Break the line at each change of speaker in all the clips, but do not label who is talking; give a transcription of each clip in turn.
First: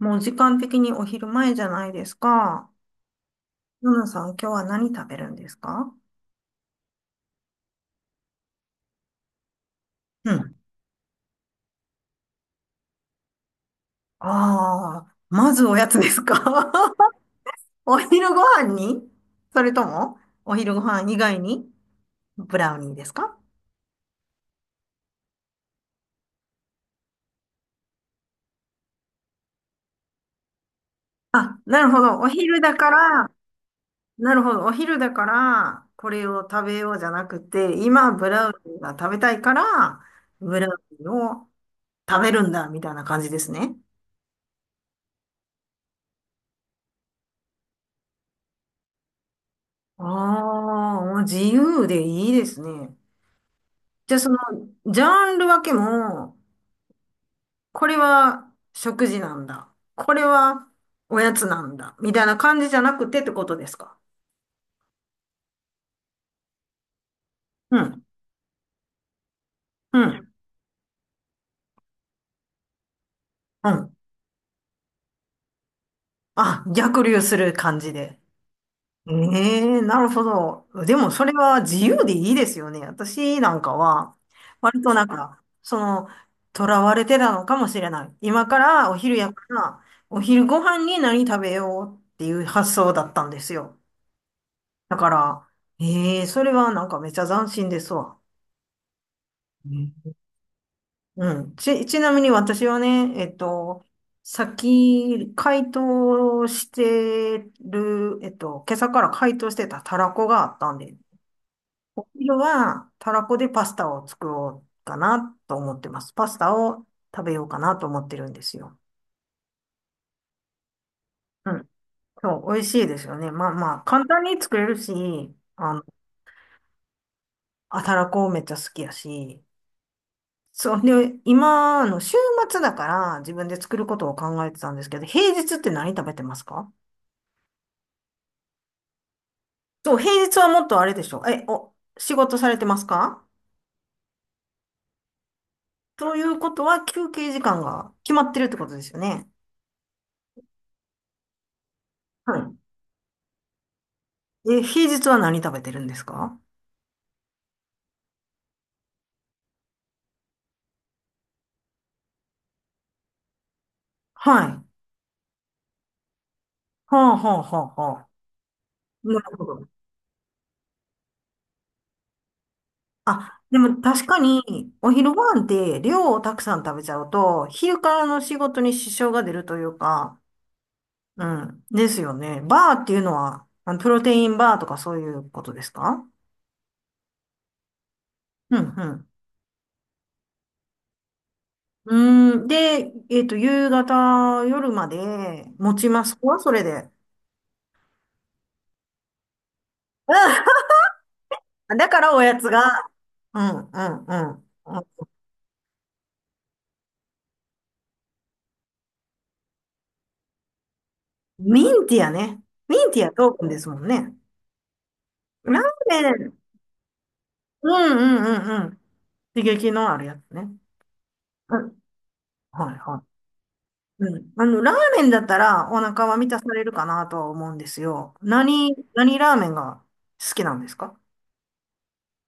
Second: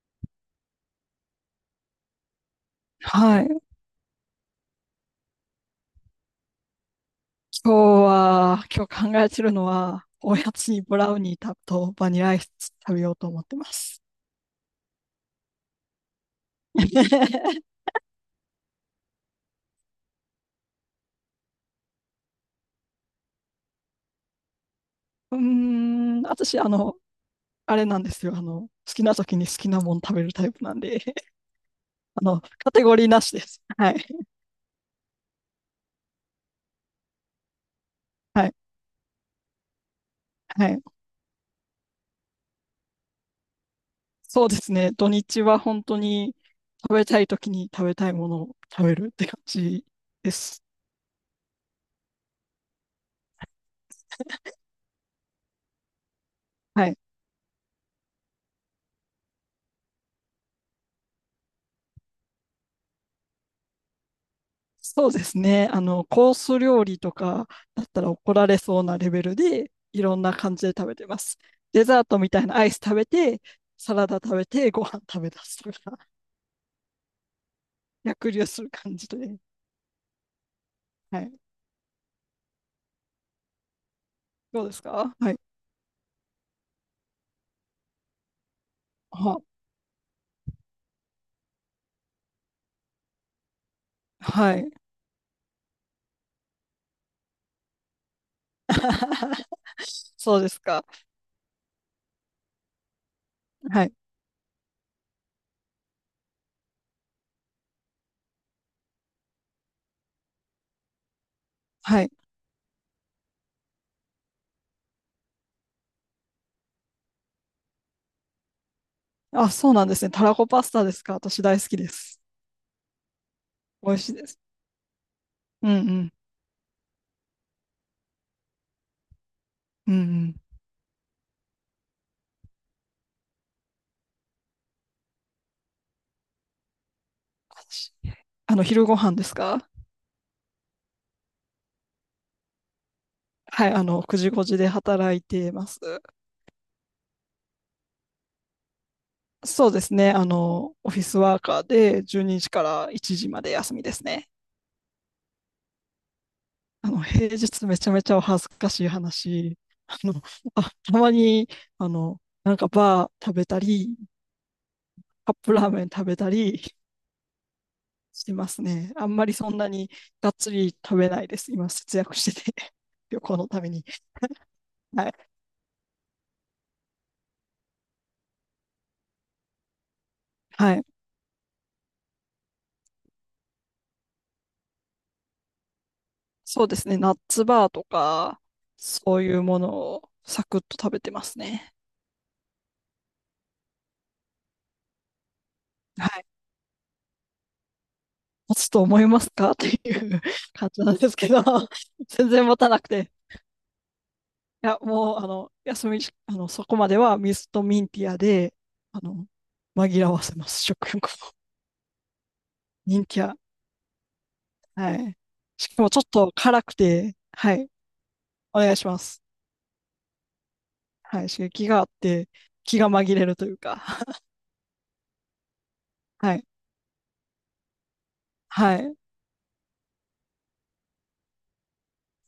もう時間的にお昼前じゃないですか。
はい。今
ナナさん、今日は何食べるんですか？
日は、今日考えてるのは、
う
おや
ん。
つにブラウニーとバニラアイス食べようと思ってます。
ああ、まずおやつですか？ お昼ご飯に、それとも、お昼ご飯以外にブラウニーですか？
うーん、私、あれなんですよ。好きな時に好きなもん食べるタイプなんで、
あ、なるほど。お昼
カ
だ
テ
か
ゴリーな
ら、
しです。はい。
なるほど。お昼だから、これを食べようじゃなくて、今、ブ
は
ラウ
い。
ニーが食べたいから、ブラ
は
ウ
い。
ニーを食べるんだ、みたいな感じですね。
そうですね。土日は本当に食べたい時に食べたいものを食べるって感じです。
ああ、もう自由でいいですね。じゃあその、ジャンル分けも、
はい。
これは食事なんだ、これはおやつなんだ、みたいな感じじゃなくてってことですか？
そうですね。コース料理とか
う
だった
ん、
ら怒られそうなレベルで、
う
いろん
ん、
な感じで食べてます。デザートみたいなアイス食べて、
う
サ
ん。
ラダ食べて、ご飯食べ出すとか、
あ、逆流する感じで。
逆流する感じ
え
で。
え、なるほど。でも
は
そ
い。
れは自由でいいですよね。私なんかは、
どうで
割
す
となん
か？はい。
か、その、囚われてたのかもしれない。今からお昼や
は
から、お昼ご飯に何食べようっていう発想だったんですよ。
はい。
だから、ええ、それはなんかめっちゃ斬新ですわ。うん、
そうですか。
うん。ちなみに私はね、
はい。
先、解凍してる、今朝から解凍してたたらこがあったんで、
は
お
い。
昼はたらこでパスタを作ろうかなと思ってます。パスタを食べようかなと思ってるんですよ。
あ、そうなんですね。たらこパスタですか？私
う
大好
ん。
きです。
そう、美味しいですよね。まあまあ、
美味
簡
しい
単
です。
に作れるし、
うん
あ
う
の、
ん。
あ、たらこめっちゃ好きやし、
うんうん。
そう。で、今の週末だから自分で作ることを考えてたんですけど、平日って何食べてますか？
私、昼ご飯ですか？
そう、平日はもっとあれでしょ。仕事されてますか？
はい。9時5時で働いてます。
ということは休憩時間が決まってるってことですよね。
そうですね。オフィスワーカーで12
は
時から1時まで休みですね。
い。え、平日は何食べてるんですか？
平日めちゃめちゃお恥ずかしい話。あの、たまに、なんかバー食べたり、
はい。は
カップラーメン食べたり
あ、はあ、はあ、はあ。
してますね。あん
な
まり
るほ
そんな
ど。
にがっつり食べないです。今、節約してて 旅行
あ、
の
で
ため
も
に。
確かにお
は
昼
い。
ご飯って量をたくさん食べちゃうと、昼からの仕事に支障が出るというか、
はい。
うん。ですよね。バーっていうのは、あのプロテインバーとかそういうことですか？
そうですね。ナッツバーとか、
うん、
そういうものをサクッと食べてますね。
うん。うーん。で、夕方、夜まで持ちま
は
す
い。
か、それで。
持つと思いますかっていう感 じなんですけど、
うん、だからお
全
や
然
つ
持たな
が、
くて。
うん、うん、うん。
いや、
うん、
もう、休みし、そこまでは水とミンティアで、あの、紛らわせます、食欲を。
ミンティアね。ミン
ミ
テ
ン
ィア
ティ
ト
ア。
ークンですもんね。
はい。
ラ
しかもちょ
ー
っ
メ
と
ン。
辛くて、は
う
い。
ん、うん、う
お
ん、う
願い
ん。
します。
刺激のあるやつね。
はい。刺
う
激
ん。
があって、
はい、
気が
は
紛
い。
れるというか。
うん。あの、ラーメンだったらお腹は満
は
たさ
い。
れるかなとは思うんですよ。何、
はい。
何ラーメンが好きなんですか？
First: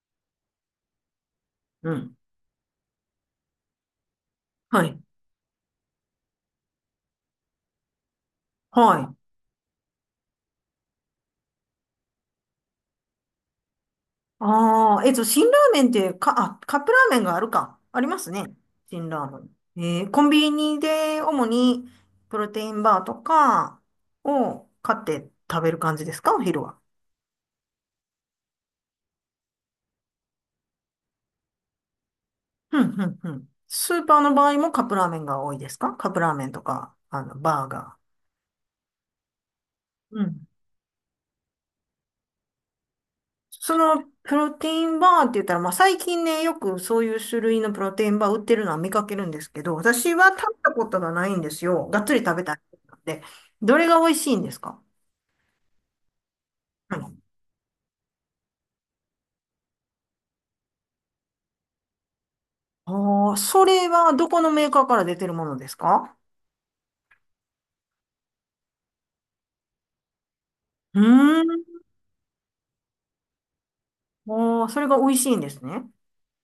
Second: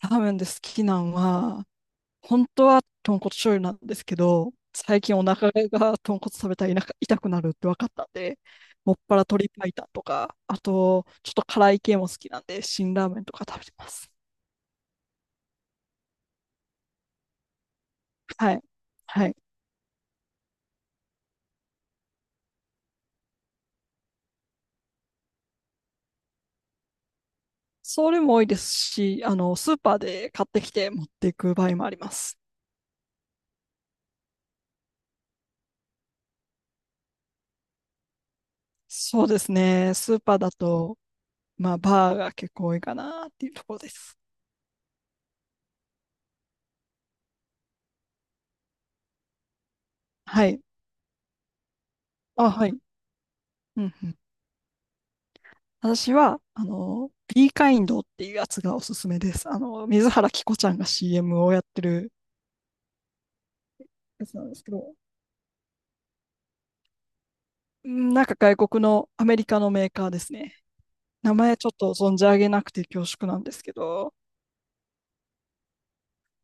ラーメンで好きなんは、
うん。
本当は豚骨醤油なんですけど、
は
最
い。
近お腹が豚骨食べたら痛くなるって分かったんで、も
は
っ
い。
ぱら鶏白湯とか、あと、ちょっと辛い系も好きなんで、辛ラーメンとか食べてます。
ああ、辛ラーメンって、カップラーメンがあるか。ありますね。
はい。
辛ラ
は
ー
い。
メン。コンビニで主にプロテインバーとかを買って食べる感じですか、お昼は。
それも多いですし、スーパーで買ってきて持っていく場合もあります。
うん、うん、うん。スーパーの場合もカップラーメンが多いですか？カップラーメンとか、あの、バーガ
そうですね。ス
ー。
ー
う
パー
ん、
だと、まあ、バーが結構多いかなっていうとこ
そ
ろで
の
す。
プロテインバーって言ったら、まあ最近ね、よくそういう種類のプロテインバー売ってるのは見かけるんですけど、私は
は
食べ
い。
たことがないんですよ。がっつり食べ
あ、
たい
はい。
ので。ど
う
れ
ん
が
う
美
ん。
味しいんですか？
私は、
はい、
ビーカインドっていうやつがおすすめです。水原希子ちゃんが CM をやってる
ああ、それは
や
ど
つ
こ
なん
の
です
メー
け
カー
ど、
から出てるものですか？
うん。なんか外国のアメリカのメーカーですね。
う
名
ー
前ちょっ
ん。
と存じ上げなくて恐縮なんですけど、
ああ、それが美味しいんですね。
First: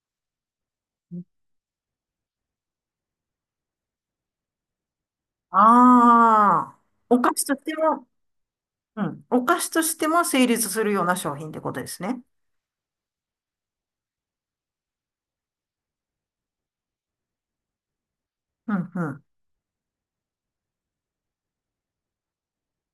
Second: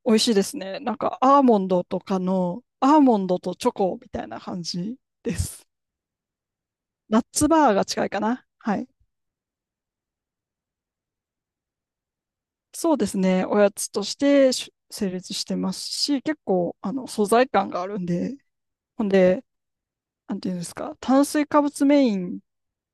美味しいですね。なんかアーモンドとチョコみたいな感じです。
ああ、お
ナッ
菓子
ツ
とし
バ
て
ーが近
も、
いかな。はい。
うん、お菓子としても成立するような商品ってことですね。
そうですね。おやつとして成立してますし、結構、素材感があるんで、
うん、う
ほん
ん。
で、なんていうんですか、炭水化物メイン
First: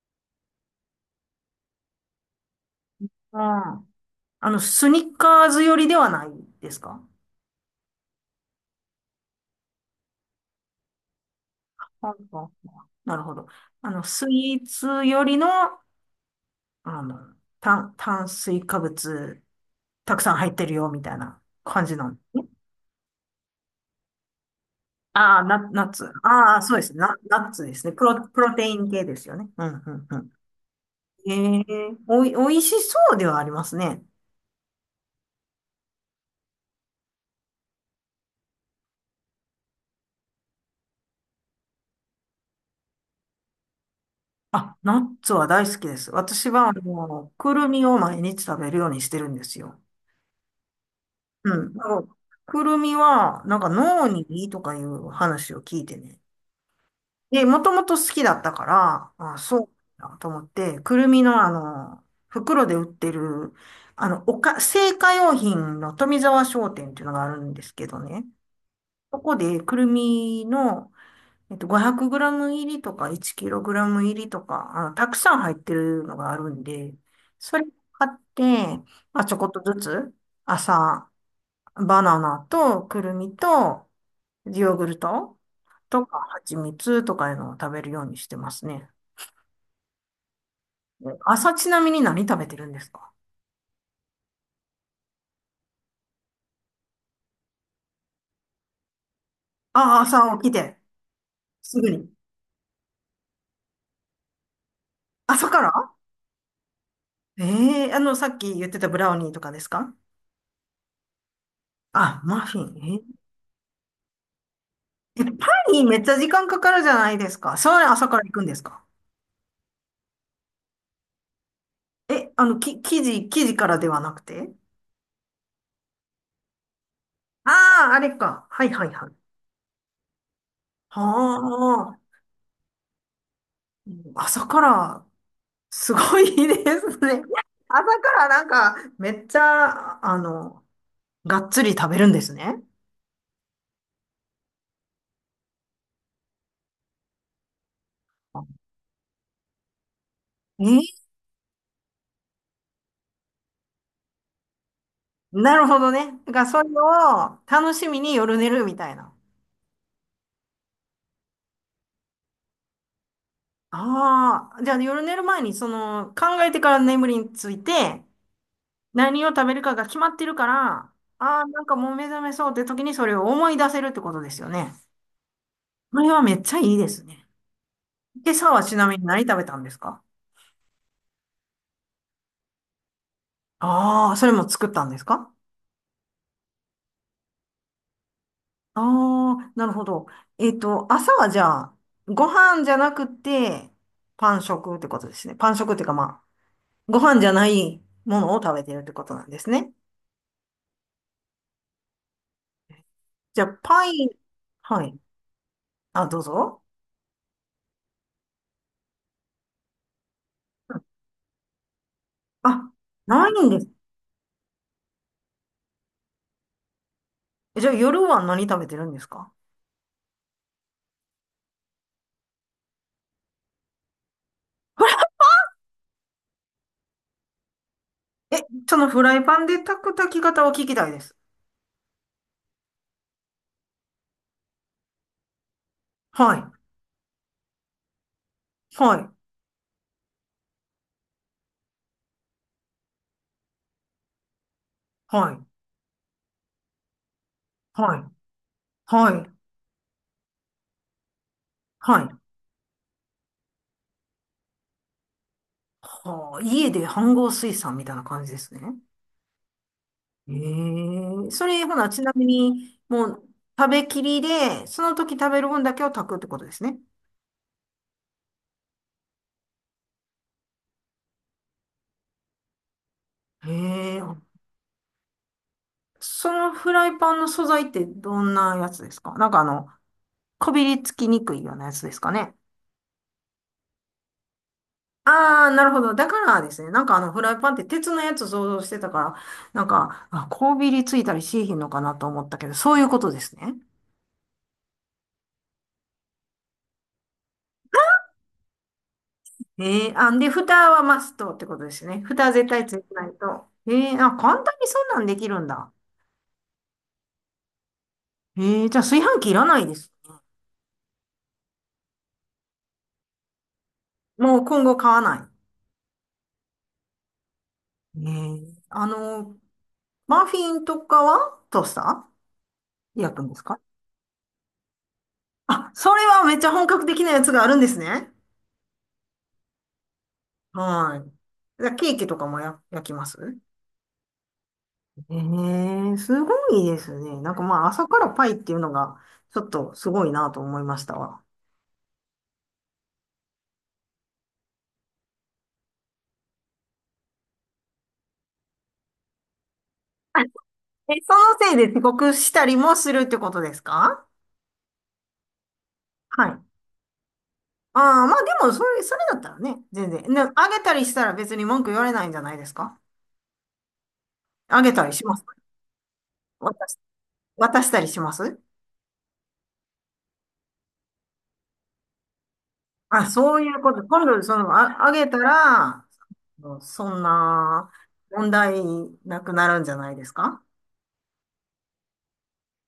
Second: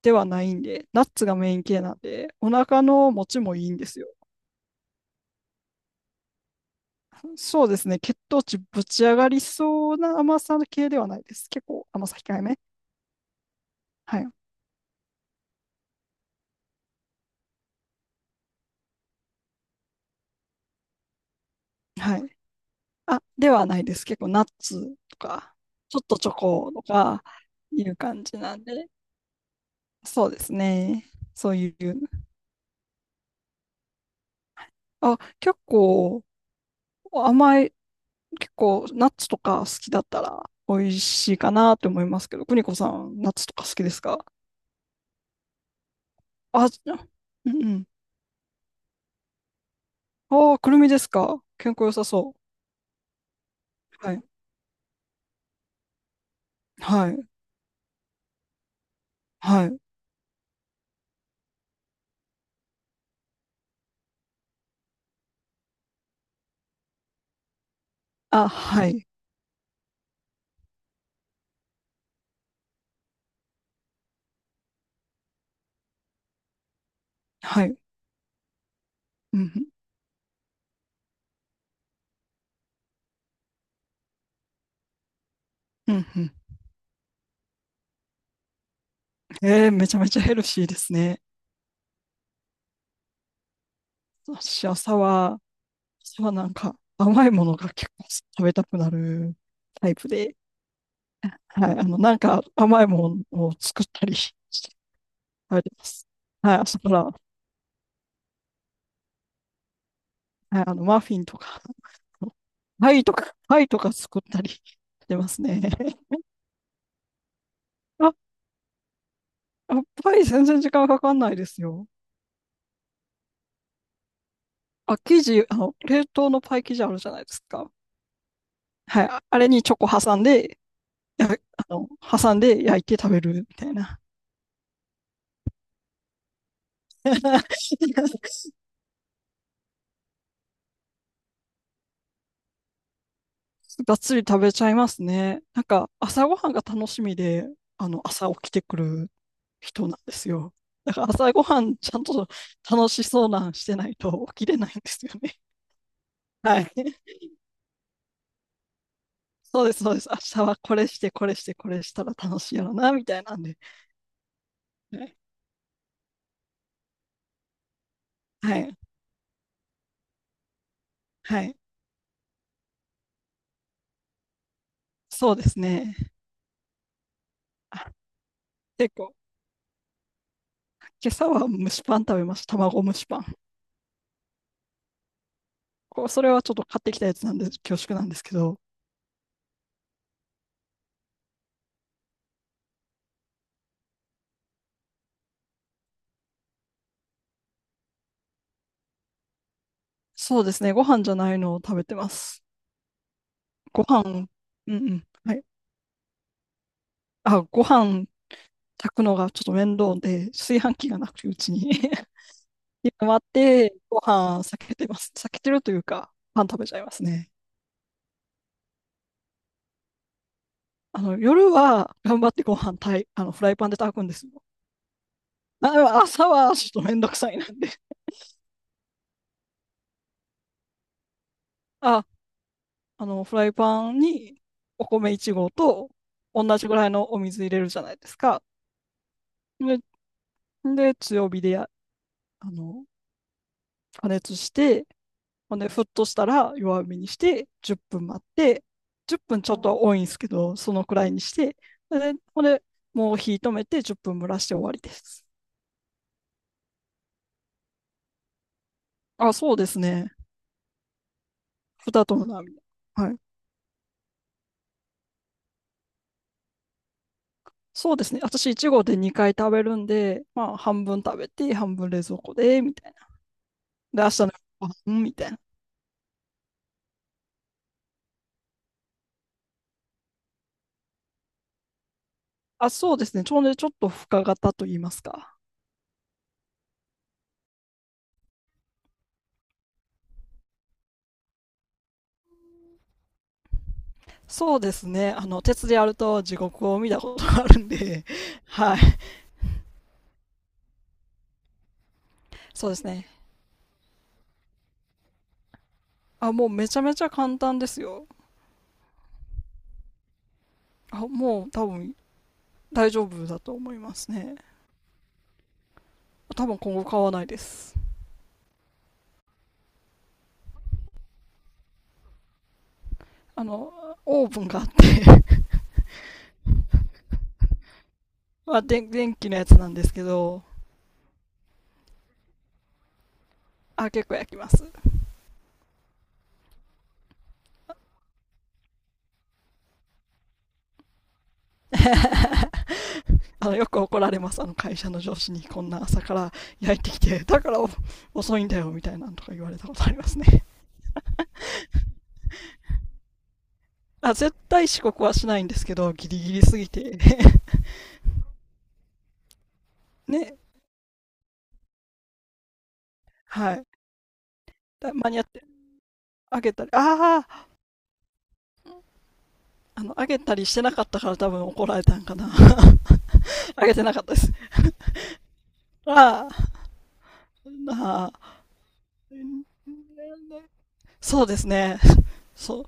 ではないんで、ナッツがメイン系なんで、お腹の持
あ
ちもいいん
あ、
ですよ。
あの、スニッカーズ寄りではないですか？
そうですね、血糖値ぶち上がりそうな甘さ系ではないです。結
は
構
あ、
甘
は
さ
あ、
控え
は
め。
あ、なるほど。あの、
は
ス
い。
イーツよりの、あの、炭水化物、たくさん入ってるよ、みたいな感じなん
は
で
い。
すね。
あ、ではないです。結構ナッツと
ああ、
か、
ナ、ナッ
ちょっ
ツ。
とチョ
ああ、
コ
そう
と
ですね。ナ、
か
ナッツで
い
すね。
う
プロ、
感じ
プロ
なん
テイ
で、
ン系ですよね。うん、うん、う
そ
ん。
うですね。そう
え
い
え、
う。
おいしそうではありますね。
あ、甘い、結構ナッツとか好きだったら美味しいかなって思いますけど、邦子さん、ナッツとか好きですか？
あ、ナッツは大好きです。私は、
あ、
あ
じゃ、
の、
う
く
ん
る
う
み
ん。
を毎日食べるようにしてるんですよ。
ああ、くるみですか？
う
健
ん。
康
あ
良さ
の、
そ
くるみは、なんか
う。
脳
はい。
にいいとかいう話を聞いてね。
はい。
で、もともと好きだったから、あ、そ
は
う
い。
だと思って、くるみのあの、袋で売ってる、あの、製菓用品の富沢商店っていうのがあるんですけどね。
あ、はい。
そこでくるみの、500グラム入りとか1キログラム入りとか、あの、たくさん入ってるのがあるんで、それ
はい。
買って、まあ、ちょ
う
こっと
ん。
ずつ、朝、バナナとくるみと、ヨーグルト
う
と
ん。
か
うん。
蜂蜜とかいうのを食べるようにしてますね。
めちゃめちゃヘルシーですね。
朝ちなみに何食べてるんですか？
私、朝はなんか甘いものが結構食べたくなるタイ
ああ、
プで、
朝起きて、
はい。
すぐに。
なんか甘いものを作ったり 食
朝か
べて
ら？
ます。はい。朝から、はい。
えあの、さっき言ってたブラウニーとかですか？
マフィンとか、
あ、マフ
パ
ィ
イと
ン。
か、パイとか作ったり して
ええ、
ます
パ
ね。
ンにめっちゃ 時間かかるじゃないですか。それ朝
あ、
から行くんですか？
パイ全然時間かかんないですよ。
え、あの、き、生地、生地からではなくて、
あ、冷凍のパイ生地あるじゃないですか。
ああー、あれか。はい、はい、
は
は
い。
い。
あれにチョコ挟んで、
は
や、あの、
あ、
挟んで焼いて食べるみたいな。
朝からすごいですね。朝からなんか、めっちゃ、あの、がっつり食べるんですね。
がっつり食べちゃいますね。なんか、朝ごはんが楽しみで、朝起きてくる人なんですよ。
え
だか
ー
ら朝ごはんちゃんと楽しそうなんしてないと起きれないんですよね。
なるほどね。だから
は
それ
い。
を楽しみに夜寝るみたいな。
そうです、そうです。明日はこれして、これして、これしたら楽しいやろな、みたいなんで。
ああ、じゃあ夜
は
寝
い。
る前にその考えてから眠りについて、
はい。
何を食べるかが決まってるから、あ
は
あ、
い。
なんかもう目覚めそうって時にそれを思い出せるってことですよね。
そうですね。
これはめっちゃいいですね。
あ、
今朝はちな
結
みに
構。
何食べたんですか？
今朝は蒸しパン食べました。卵蒸しパン。
ああー、それも作ったんですか？
それはちょっと買ってきたやつなんで恐縮なんですけど、
ああ、なるほど。朝はじゃあ、ご飯じゃなくて、パン食ってことですね。パン食っていうかまあ、ご飯じゃないものを食べてるってことなんですね。
そうですね、ご飯じゃないのを食べてます。
じゃあ、
ご
パ
飯、
イン、
うんう
はい。
ん、はい。
あ、どうぞ。
あ、ご飯炊くのがちょっと面倒で、炊飯器がなくてうちに
あ、
今まっ
ないんです。
て、ご飯避けてます。避けてるというか、パン食べちゃいますね。
え、じゃあ、夜は何食べてるんですか？
夜は頑張ってご飯炊い、フライパンで炊くんですよ。あ、でも朝はちょっと面倒くさいなんで。
え、そのフライパンで炊く炊き方を聞きたいです。
あフライパンにお米1合と
はい。
同じぐらいのお水入れるじゃないですか。
はい。
で、で強火でや、あの、加熱して、
はい。
ほんで、沸騰したら弱火にして、10
は
分
い。
待って、
は
10
い。
分ちょっとは多いんですけど、そのくらいにして、
は
で、
い。
ほんで、もう火止めて10分蒸らして終わりです。
はあ、家で飯盒炊さんみたいな感じですね。
あ、そうですね。
ええ、それ、ほな、
ふ
ち
た
な
と
み
もなみ。
に、も
はい。
う、食べきりで、その時食べる分だけを炊くってことですね。
そうですね。私、1合で2回食べるんで、まあ、半分食べて、半分冷蔵庫で、みたいな。
え
で、明日の
え、
ご飯みたいな。
そのフライパンの素材ってどんなやつですか？なんかあの、こびりつきにくいようなやつですかね。
あ、そうですね。ちょうどちょっと深型と言いますか。
ああ、なるほど。だからですね、なんかあの、フライパンって鉄のやつ想像してたから、なんか、あ、こびりついたりしなひんのかなと思ったけど、そういうことですね。
そうですね。鉄でやると地獄を見たことがあるんで、はい。
ええ、あ、で、蓋はマストってことですね。蓋は絶対
そう
つ
で
い
す
てな
ね。
いと。ええ、あ、簡単にそんなんできるんだ。
あ、もうめちゃめちゃ簡単ですよ。
えー、じゃあ炊飯器いらないです。
あ、もう多分大丈夫だと思いますね。
もう今後買わな
多分今後買わないです。
い。えー、あの、マフィンとかはトースター焼くんです
あ
か？
の、オーブンがあって
あ、それはめっちゃ本格的なやつがあるんですね。
まあ、電気のやつなんですけど、
はい。じゃあケーキとかも、焼きます？
あ、結構焼きます。
えー、すごいですね。なんかまあ朝からパイっていうのがちょっとすごいなと思いましたわ。
よく怒られます、あの会社の上司にこんな朝から焼いてきて、だから遅いんだよみたいなのとか言われたことあります
あ、え、
ね。
そのせいで遅刻したりもするってことですか？
あ絶対遅刻はしないんですけど、ギリ
はい。
ギリ
あ
すぎて
あ、まあでもそれ、それだったらね、全然。ね、
ね、
あげたりしたら別に文句言われないんじゃないですか？
はい。
あげたり
だ
し
間
ま
に合
す？
って、あげた
渡
り、
し、
ああ、
渡したりします？
あげたりしてなかったから多分怒られたんかな
あ、そうい う
あ
こ
げ
と。
てなかっ
今
たで
度、
す。
その、あ、あげたら、
ああ、
そんな
なあ、
問題なくなるんじゃないですか？
そうですね。そう、